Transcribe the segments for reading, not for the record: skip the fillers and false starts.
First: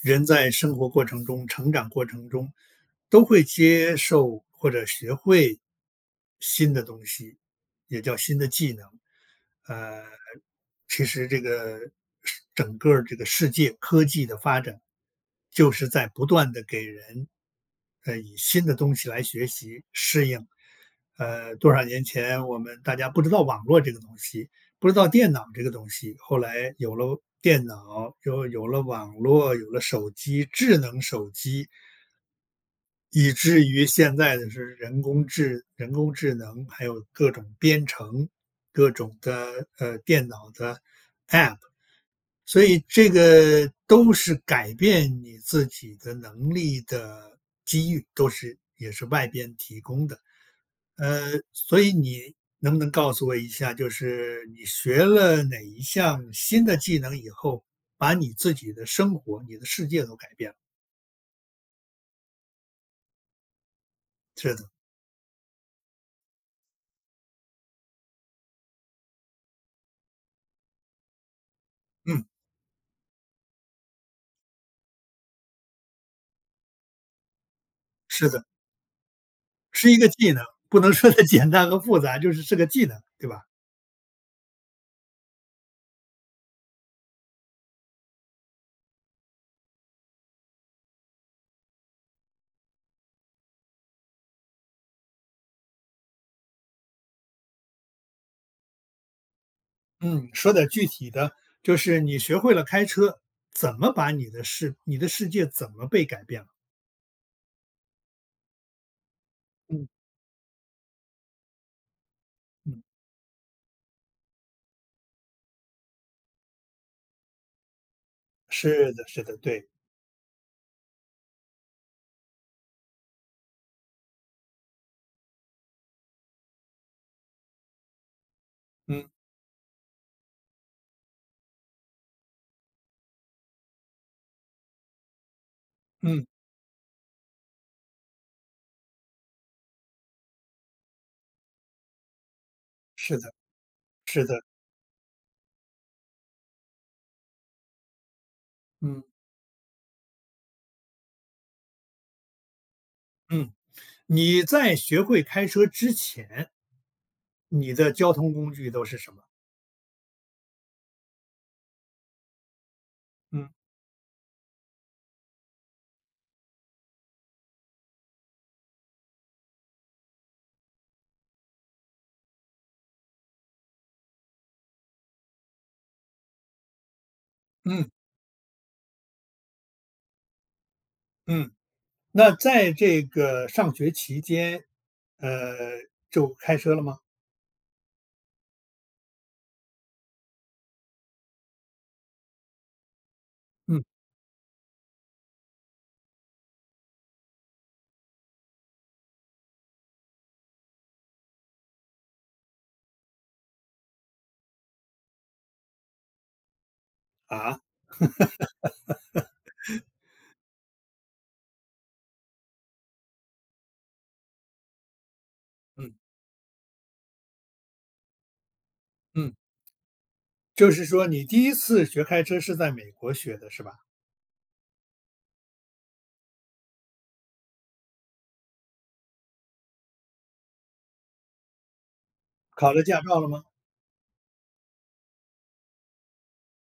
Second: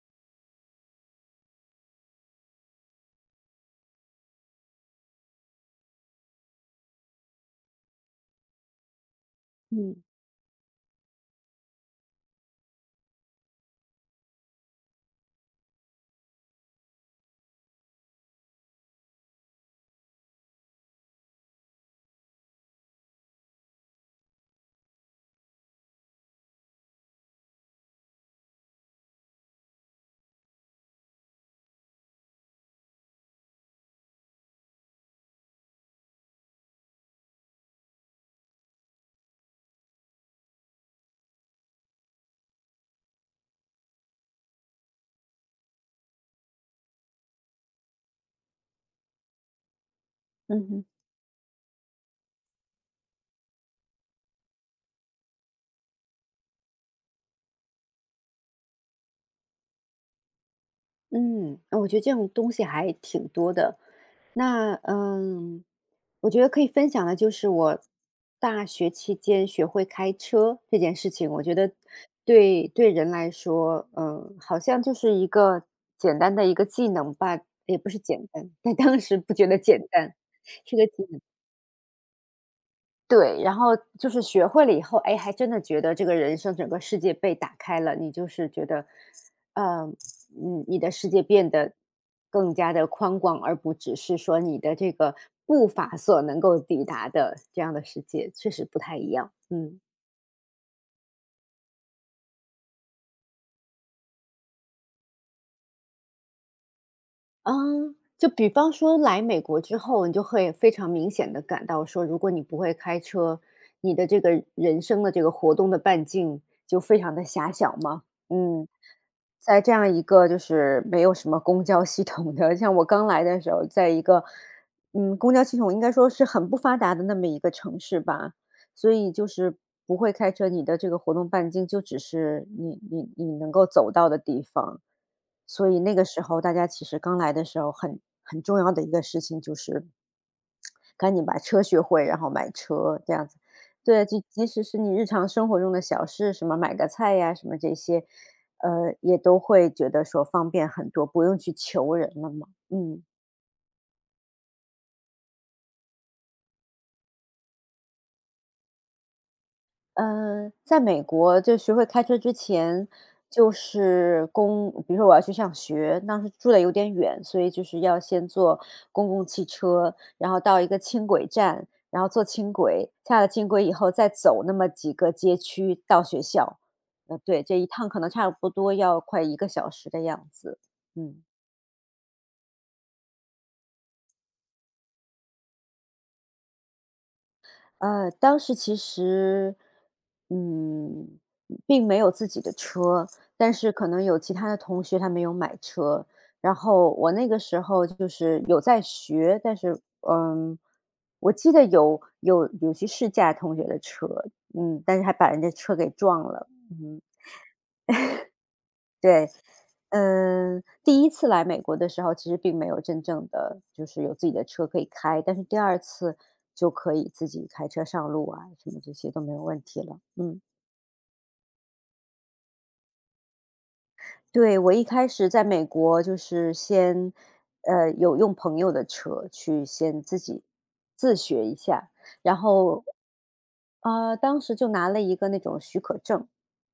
人在生活过程中、成长过程中，都会接受或者学会新的东西，也叫新的技能。嗯呃，其实这个整个儿这个世界科技的发展，就是在不断的给人，以新的东西来学习适应。多少年前我们大家不知道网络这个东西，不知道电脑这个东西，后来有了电脑，有了网络，有了手机，智能手机，以至于现在的是人工智能，还有各种编程，各种的电脑的 App，所以这个都是改变你自己的能力的机遇，都是也是外边提供的。嗯哼，所以你能不能告诉我一下，就是你学了哪一项新的技能以后，把你自己的生活、你的世界都改变了？嗯，呃我觉得这种东西还挺多的。是的，那我觉得可以分享的就是我大学期间学会开车这件事情，我觉得嗯，对人来说，好像就是一个简单的一个技能吧，也不是简是的，单，但当时不觉得简是一个单，技能，是不个能技说能。的 简单和复杂，就是是个技能，对吧？对，然后就是学会了以后，哎，还真的觉得这个人生整个世界被打开了，你就是觉得，呃，你的世界变得更加的宽广，而不只是说你的这个步伐所能够抵达的这样的世界，确实不太一样。嗯。嗯，说点具体的，就是你学会了开车，怎么把你的世界怎么被改变了？嗯，就比方说来美国之嗯后，你就会非常明显的感到说，如果你不会嗯，开车，你的这个人生的这个活动的半径就非常的狭小嘛。嗯，是的，是的，在对，这样一个就是没有什么公交系统的像我刚来的时候，在一个，公交系统应该说是很不发达的那么一个城市吧，所嗯以就是不会开车，你的这个活动半径就只是你能够走到的地方。所以那个时嗯，候大家其实刚来的时候很重要的一个事情就是赶紧把车学会，然后买车这是样的，子。对，就是的，即使是你日常生活中的小事，什么买个菜呀，什么这些，嗯也都会觉得说方便很多，不用去求人了嘛。嗯。嗯。你在学会开车之前，你的交通工具都是什么？嗯，在美国就学会开车之前，嗯就是比如说我要去上学，当时住的有点远，所以就是要先坐公共汽车，然后到一个轻轨站，然后坐轻轨，下了轻轨以后再走那么几个街区到学校。对，这一嗯趟可能差不多要快一个小时的样子，嗯。嗯，那在这个上学期间，呃，就开车了吗？当时其实，嗯，并没有自己的车，但是嗯可能有其他的同学他没有买车，然后我那个时候就是有在学，但是嗯，我记得有些试驾同学的车，但是还把人家车给撞了，嗯。啊，对，第一次来美国的时候，其实并没有真正的就是有自己的车可以开，但是第二嗯次就可以自己开车上路啊，什么这些都没嗯。有问题了，嗯。就是说你第一次学开车是在美国学的，是吧？对，我一开始在美国就是先，有用朋友的车去先自己自学一下，然考了后，驾照了吗？当时就拿了一个那种许可证，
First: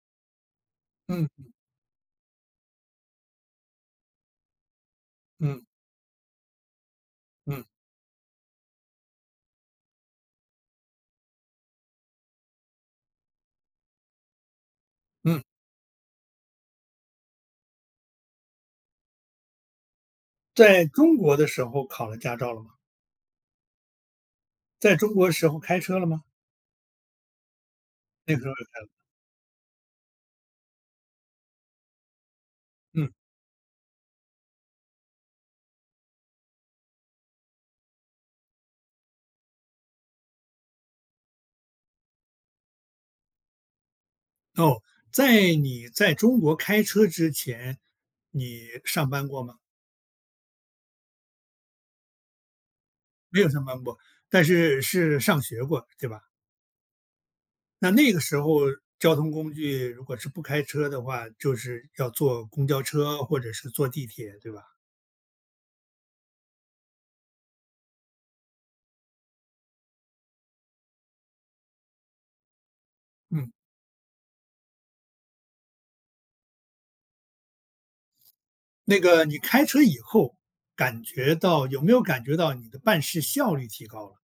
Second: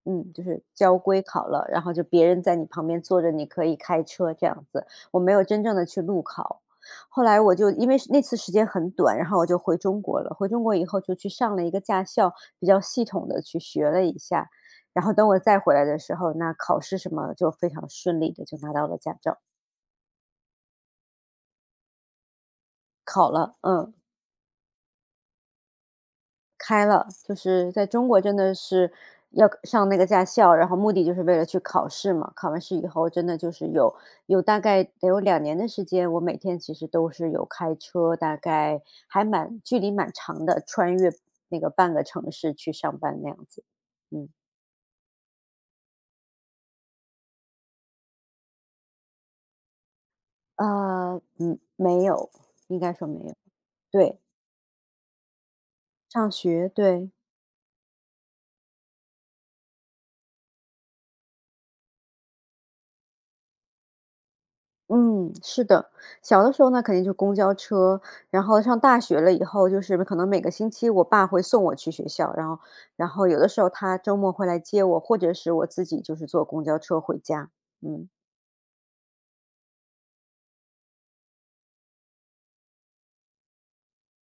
就是交规考嗯了，然后就别人在你旁边坐着，你可以开车这样子。我没有嗯真正的去路考，后来我嗯就因为是那次时间很短，然后我就回中国了。回中国以后就去上了一个驾校，比较系统的去学了一下，然后等我嗯，再回来的时候，那考试什么就非常顺利的就拿到了驾照，在中国的时候考了驾照了吗？考了，嗯，在中国时候开车了吗？开了。就是在中国那真个时候的就开了。是要上那个驾校，然后目的就是为了去考试嘛。考完试以嗯。后，真的就是有大概得有两年的时间，我每天其实都是有开车，大概还蛮距离蛮长的，穿越那个半个城市去上班那样子。嗯，哦，在你在中国开车之前，你上班过吗？啊，嗯，没有，应该说没有。没有上班过，对，但是是上学过，对吧？上学，对。那那个时候交通工具如果是不开车的话，就是要坐公交车或者是坐地铁，对吧？嗯，是的，小的时候呢，肯定就公交车，然后上大学了以后，就是可能每个星期我爸会送我去学校，然后有的嗯，时候他周末会来接我，或者是我自己就是坐公交车回家。嗯。那个你开车以后，感觉到有没有感觉到你的办事效率提高了？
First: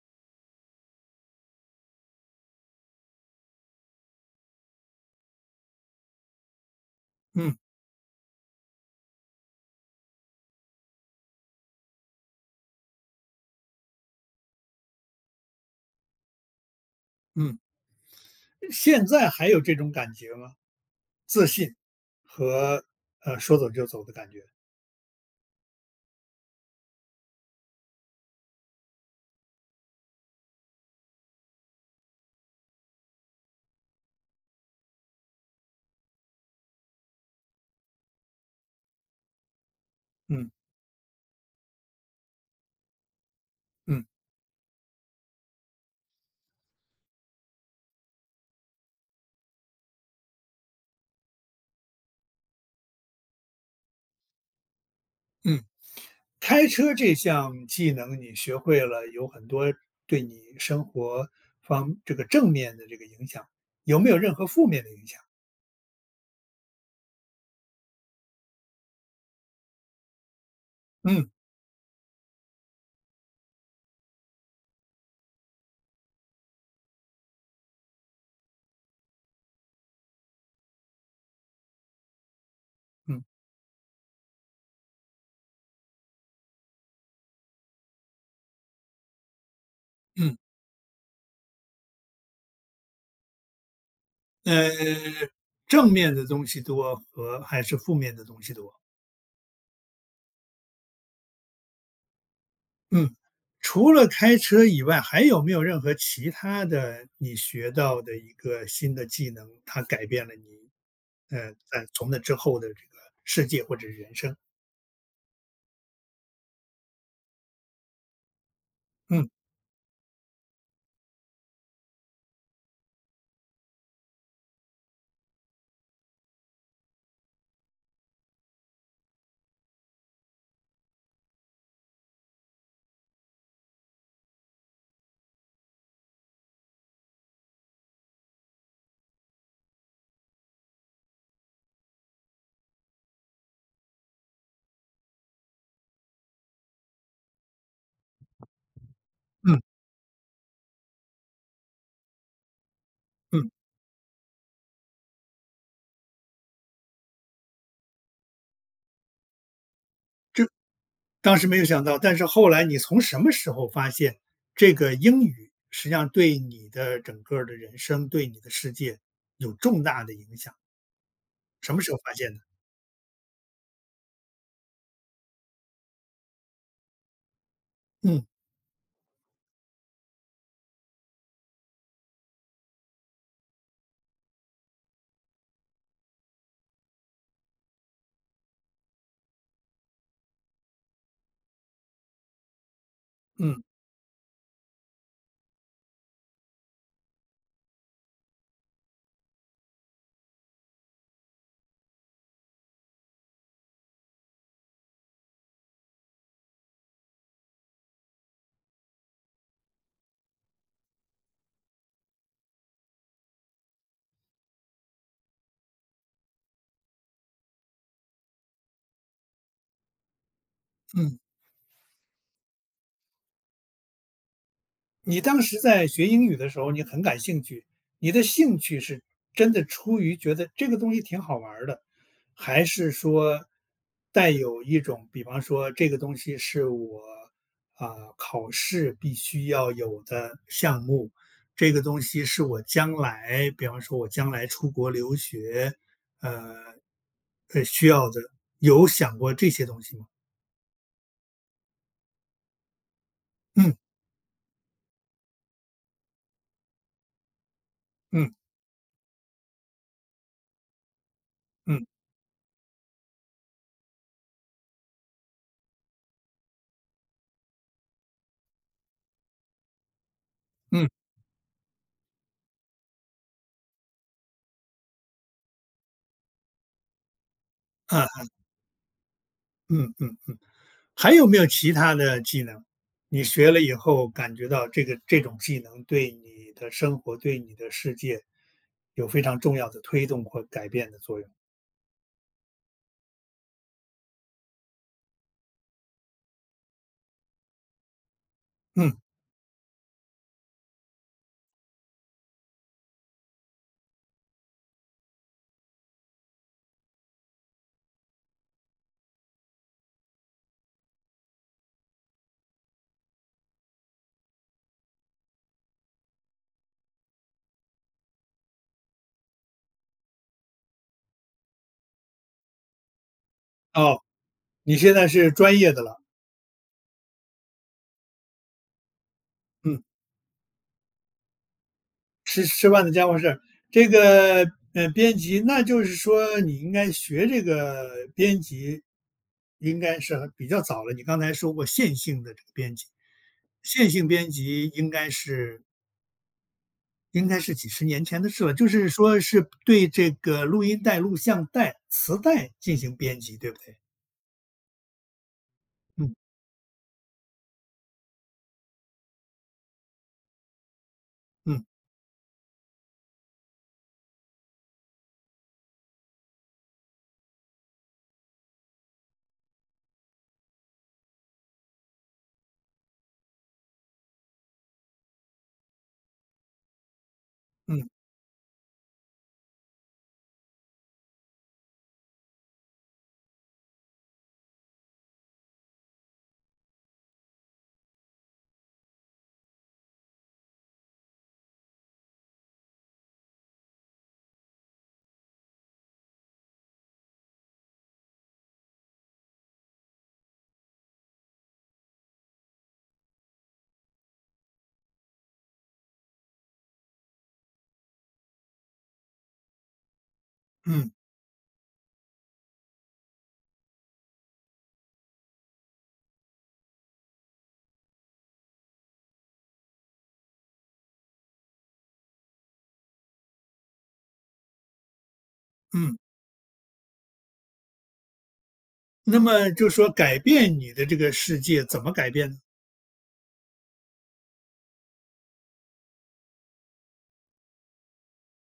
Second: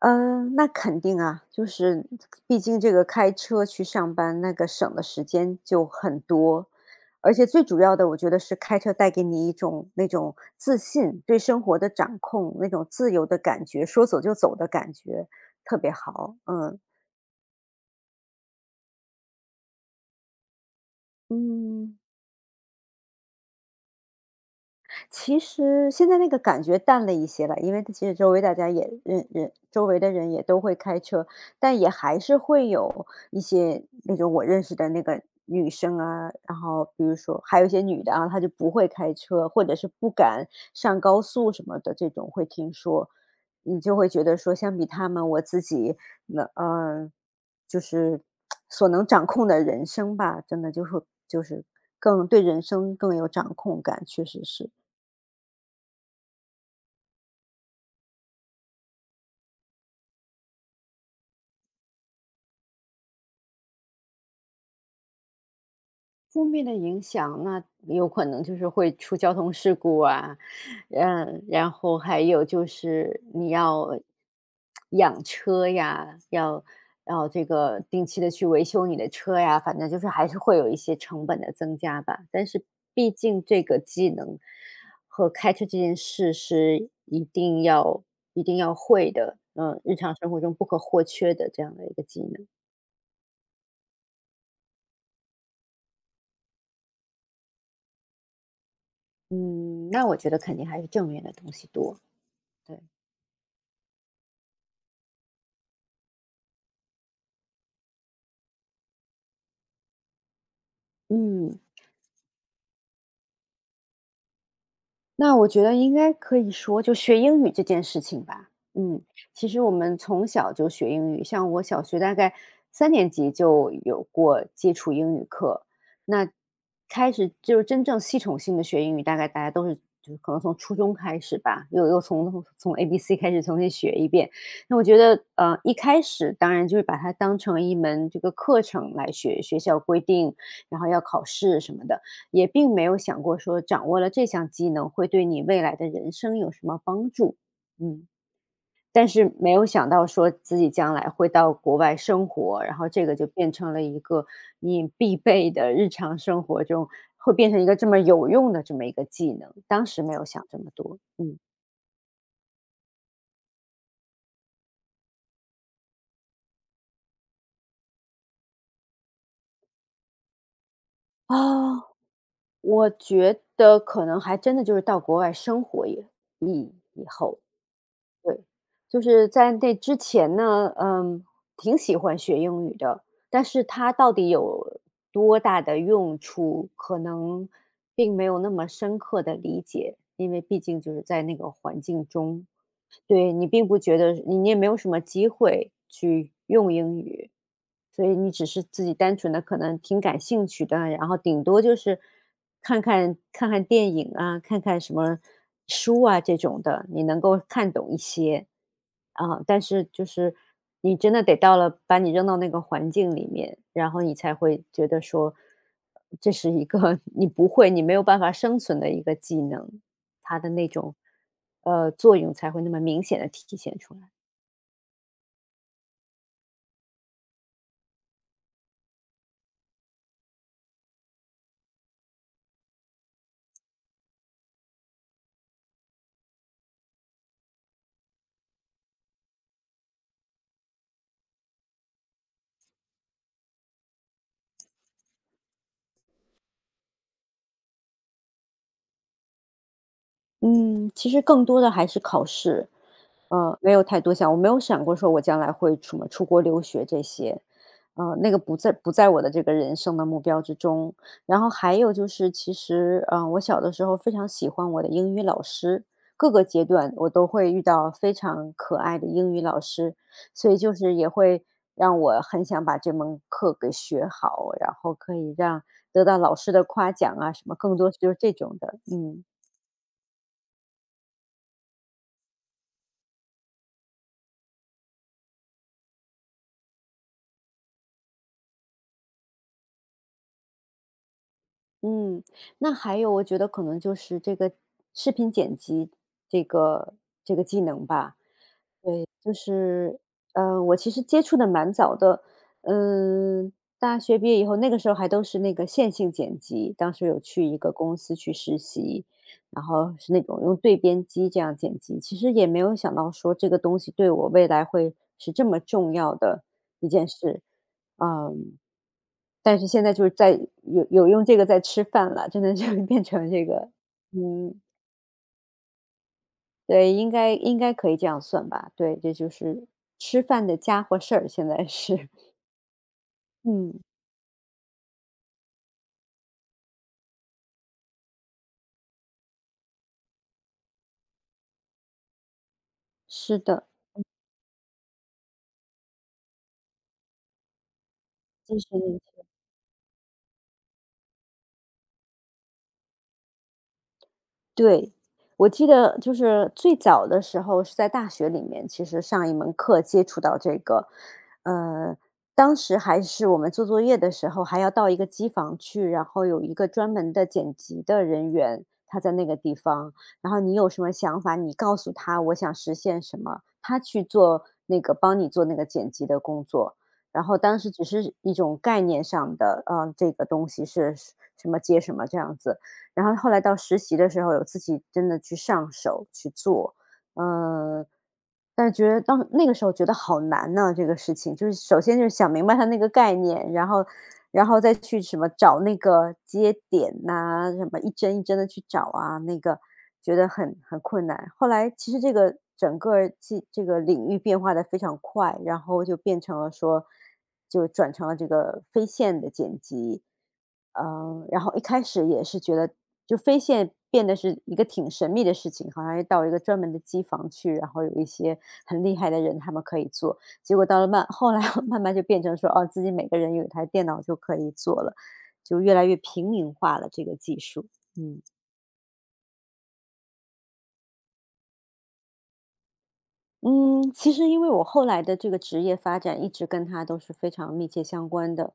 嗯，那肯定啊，就是毕竟这个开车去上班，那个省的时间就很多，而且嗯最主要的，我觉得是开车带给你一种那种自信，对生活的掌控，那种自由的感觉，说走就走的感觉，特别好。嗯嗯，现在还有这种感觉吗？自信嗯，和说走就走的感觉？其实现在那个感觉淡了一些了，因为其实周围大家也认人，周围的人也都会开车，但也还是会有一些那种我认识的那个女生啊，然后比如说还有一些女的啊，她就不会开车，或者是不敢嗯上高速什么的，这种会听说，你就嗯会觉得说，相比他们，我自己那就是所能掌控的人生吧，真的就是更对人生更有掌控感，确实是。嗯。开车这项技能你学会了，有很多对你生活方这个正面的这个影响，有没有任何负面的影响？负面的影响，那有可能就是会出交通事故啊，嗯嗯，然后还有就是你要养车呀，要这个定期的去维修你的车呀，反正就是还是会有一些成本的增加吧。但是毕嗯。竟这个技能和开车这件事是一定要会的，日常生嗯，活中不可或缺的这样的一个技能。呃，正面的东西多和还是负面的东西多？嗯，那我觉得肯定还是正面的东西多，对。嗯，除了开车以外，还有没有任何其他的你学到的一个新的技能，它改变了你，嗯，在从那之后的这个世界或者人生？那我觉得应该可以说，就学英语这件事情吧。嗯，嗯。其实我们从小就学英语，像我小学大概三年级就有过接触英语课。那开始就是真正系统性的学英语，大概大家都是就是可能从初中开始吧，又从 ABC 开始重新学一遍。那我觉得，一开始当然就是把它当成一门这个课程来学，学校规定，然后要考试什么的。也并没有想过说掌握了这项技能会对你未来的人生有什么帮助。嗯，但是没嗯有想到说自己将来会到国外生活，然后这个就嗯。变成了一个你必备的日常生活中会变成一个这么有用的这么一个技能，当时没有想这么多，当嗯。时没有想到，但是后来你从什么时候发现，这个英语实际上对你的整个儿的人生，对你的世界有重大的影响？什啊，么时候发现的？我觉得可能还真的就是到国外生活以后，嗯对，就是在那之前呢，挺喜欢学英语的，但是它到底有多大的用处，可能并没有那么深刻的理解，因为毕竟就是在那个环境中。对，你嗯并不觉得你也没有什么机会去用英语，所以你只是自己单纯的可能挺感兴趣的，然后顶多就是看看电影啊，看看什么书啊这种的，你能够看懂一些。啊，但是就是你真的得到了把你扔到那个环境里面，然后你才会觉得说，这是一个 你不会，你没有办法生存的一个技能。它的那种，嗯。作用才会那么明显的体现出来。你当时在学英语的时候，你很感兴趣，你的兴趣是真的出于觉得这个东西挺好玩儿的，还是说带有一种，比方说这个东西是我啊、考试必须要有的项目，这个东西是我将来，比方说我将来出国留学，呃需要的，有想过这些东西吗？嗯，其实更多的还是考试，没嗯有太多想我没有想过说我将来会什么出国留学这些，那嗯个不在我的这个人生的目标之中。然后还嗯有就是，其实，我小的时候非常喜欢我的英语老师，各个阶段我都会遇到非常可爱的英语老师，所以就嗯是也会让我很想把这门课给学好，然后可以得到老师的夸奖啊，什么更多就是啊这种的，嗯。嗯嗯。还有没有其他的技能，你学了以后感觉到这个这种技能对你的生活、对你的世界有非常重要的推动或改变的作用？嗯，那还有我觉得可能就是这个视频剪辑这个这个技能吧，嗯，就是，我其实接触的蛮早的，嗯，大学毕业以后，那个时候还都是那个线性剪辑，当时有去一个公司去实习，然后是那种用对编机这样剪辑，其实也没有想到说这个东西对我未来会是这么重要的一件事，嗯。但是现在就是在有用这个在吃饭了，真的就变成这个，哦，嗯，你现在是专业的了，对，应该可以这样算吧？对，这就是嗯，吃饭的家伙事儿，现在是，吃饭的家伙事儿，嗯，这个编辑，那就是说你应该学这个编辑，应该是很比较早了。你刚才说过线性的这个编辑，是的，线性编辑应该是几十年前的事了，就是。就是说是对这个录音带、录像带、磁带进行编辑，对不对？对，我记得嗯就是最早的时候是在大学里面，其实上一门课接触到这个，嗯呃，当时还是我们做作业的时候，还要到一个机房去，然后有一个专门的剪辑的人员，他在那个地方，然后你有什么想法，你告诉他我想实现什么，他去做那个帮你做那个剪辑的工作。然后当时只嗯是一种概念上的，这个东西是什么接什么这样子，然后后来到实习的时候，有自己真的去上手去做，呃，但是觉得当那个时候觉得好难呢，这个事情就是首先就是想明白它那个概念，然后再去什么找那个接点呐、什么一针一针的去找啊，那个觉得很困难。后来其实这个整个儿这个领域变化的非常快，然后就变成了说，就转成了这个非线的剪辑。嗯然后一开始也是觉得，就飞线变得是一个挺神秘的事情，好像要到一个专门的机房去，然后有一些很厉害的人他们可以做。结果到了慢，后来 慢慢就变成说，哦，自己每个人有一台电脑就可以做了，就越来嗯。越平民化了这个技术。嗯那么就说改变你的这个世界怎么改变呢？嗯，其实因为我后来的这个职业发展一直跟它都是非常密切相关的，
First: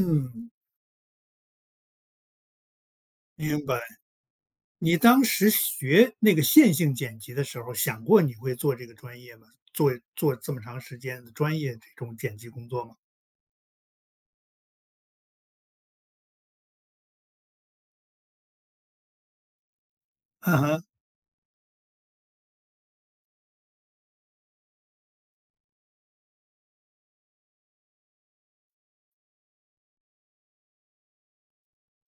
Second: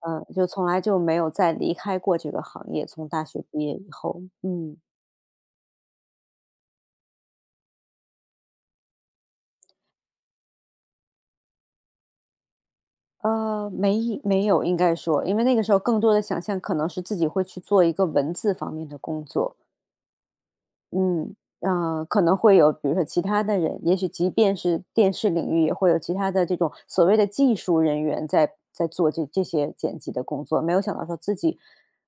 就从来就没有再离开过这个行业，从大学明毕业白。以后，嗯。你当时学那个线性剪辑的时候，想过你会做这个专业吗？做这么长时间的专业这种剪辑工作吗？没有，应该说，因为那个时候更多的想象可能是自己会去做一个文字方面的工作，嗯哼，嗯，可能会有比如说其他的人，也许即便是电视领域，也会有其他的这种所谓的技术人员在做这些剪辑的工作。没有想到说自己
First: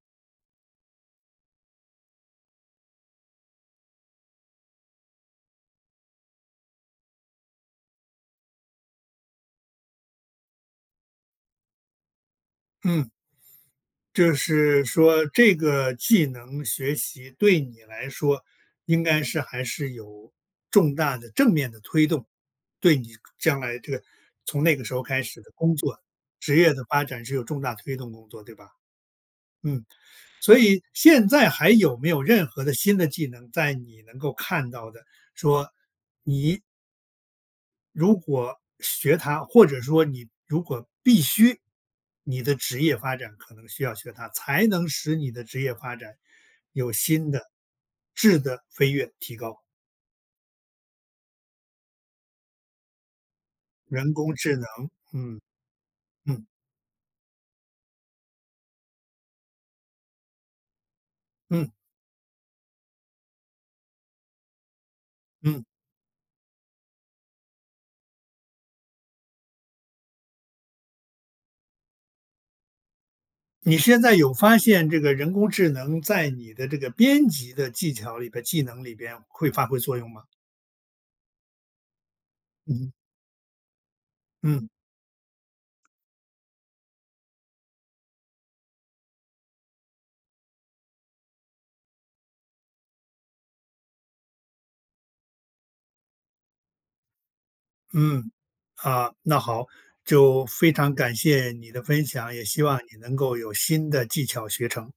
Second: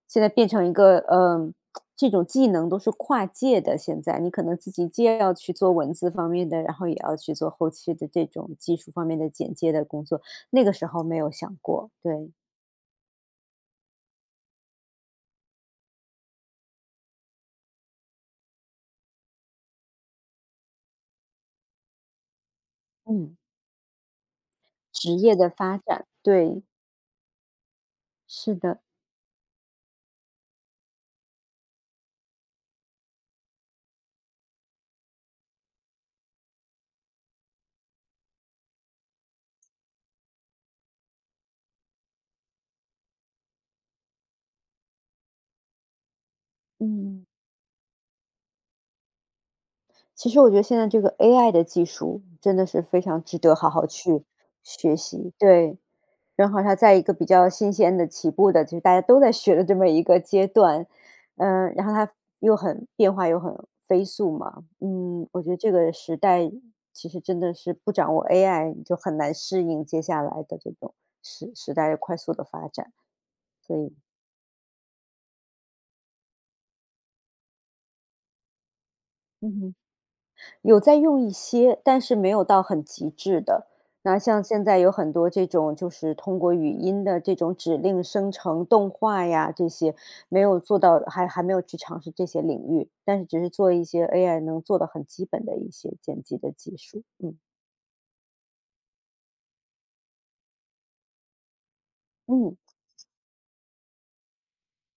现在变成一个，这种技能都是跨界的。现在你可能自己既要去做文字方面的，然后也要去做后期的这种技术方面的剪接的工作，那个时候没有想过，对，嗯。就是说这个技能学习对你来说，应该是还是有重大的正面的推动，对你嗯，将来这个从那个时候职开业始的的工发作、展，职对，业的发展是有重大推动工作，对是吧？的，嗯，所以现在还有没有任何的新的技能在你能够看到的说如果学它，或者说你如果必须，你的职业发展可能需要学它，才能使你的职业发展有嗯。新的质的飞跃提高。其实我觉得现在这个 AI 的技术真的是非常值得好好人去工智能，学习，嗯对。嗯然后它在一个比较新鲜的起步的，就是大家都在学的这么一个阶段，嗯然后它又很变化又很飞速嘛，我觉得嗯，这个时代其实真的是不掌握 AI 就很难适应接下来的这种时代的快速的发展，你所以现在有发现这个人工智能在你的这个编辑的技巧里边、技能里边会嗯发哼。挥作用吗？有在用一些，但是没有到很嗯极致的。那像现嗯。在有很多这种，就是通过语音的这种指令生成动画呀，这些没有做到，还没有去尝试这些领域，但是只是做一些 AI 能做的很基本的一些剪辑的技术。嗯嗯，啊，那好，就非常感谢你的分享，也嗯。希望你能够有新的技巧学成。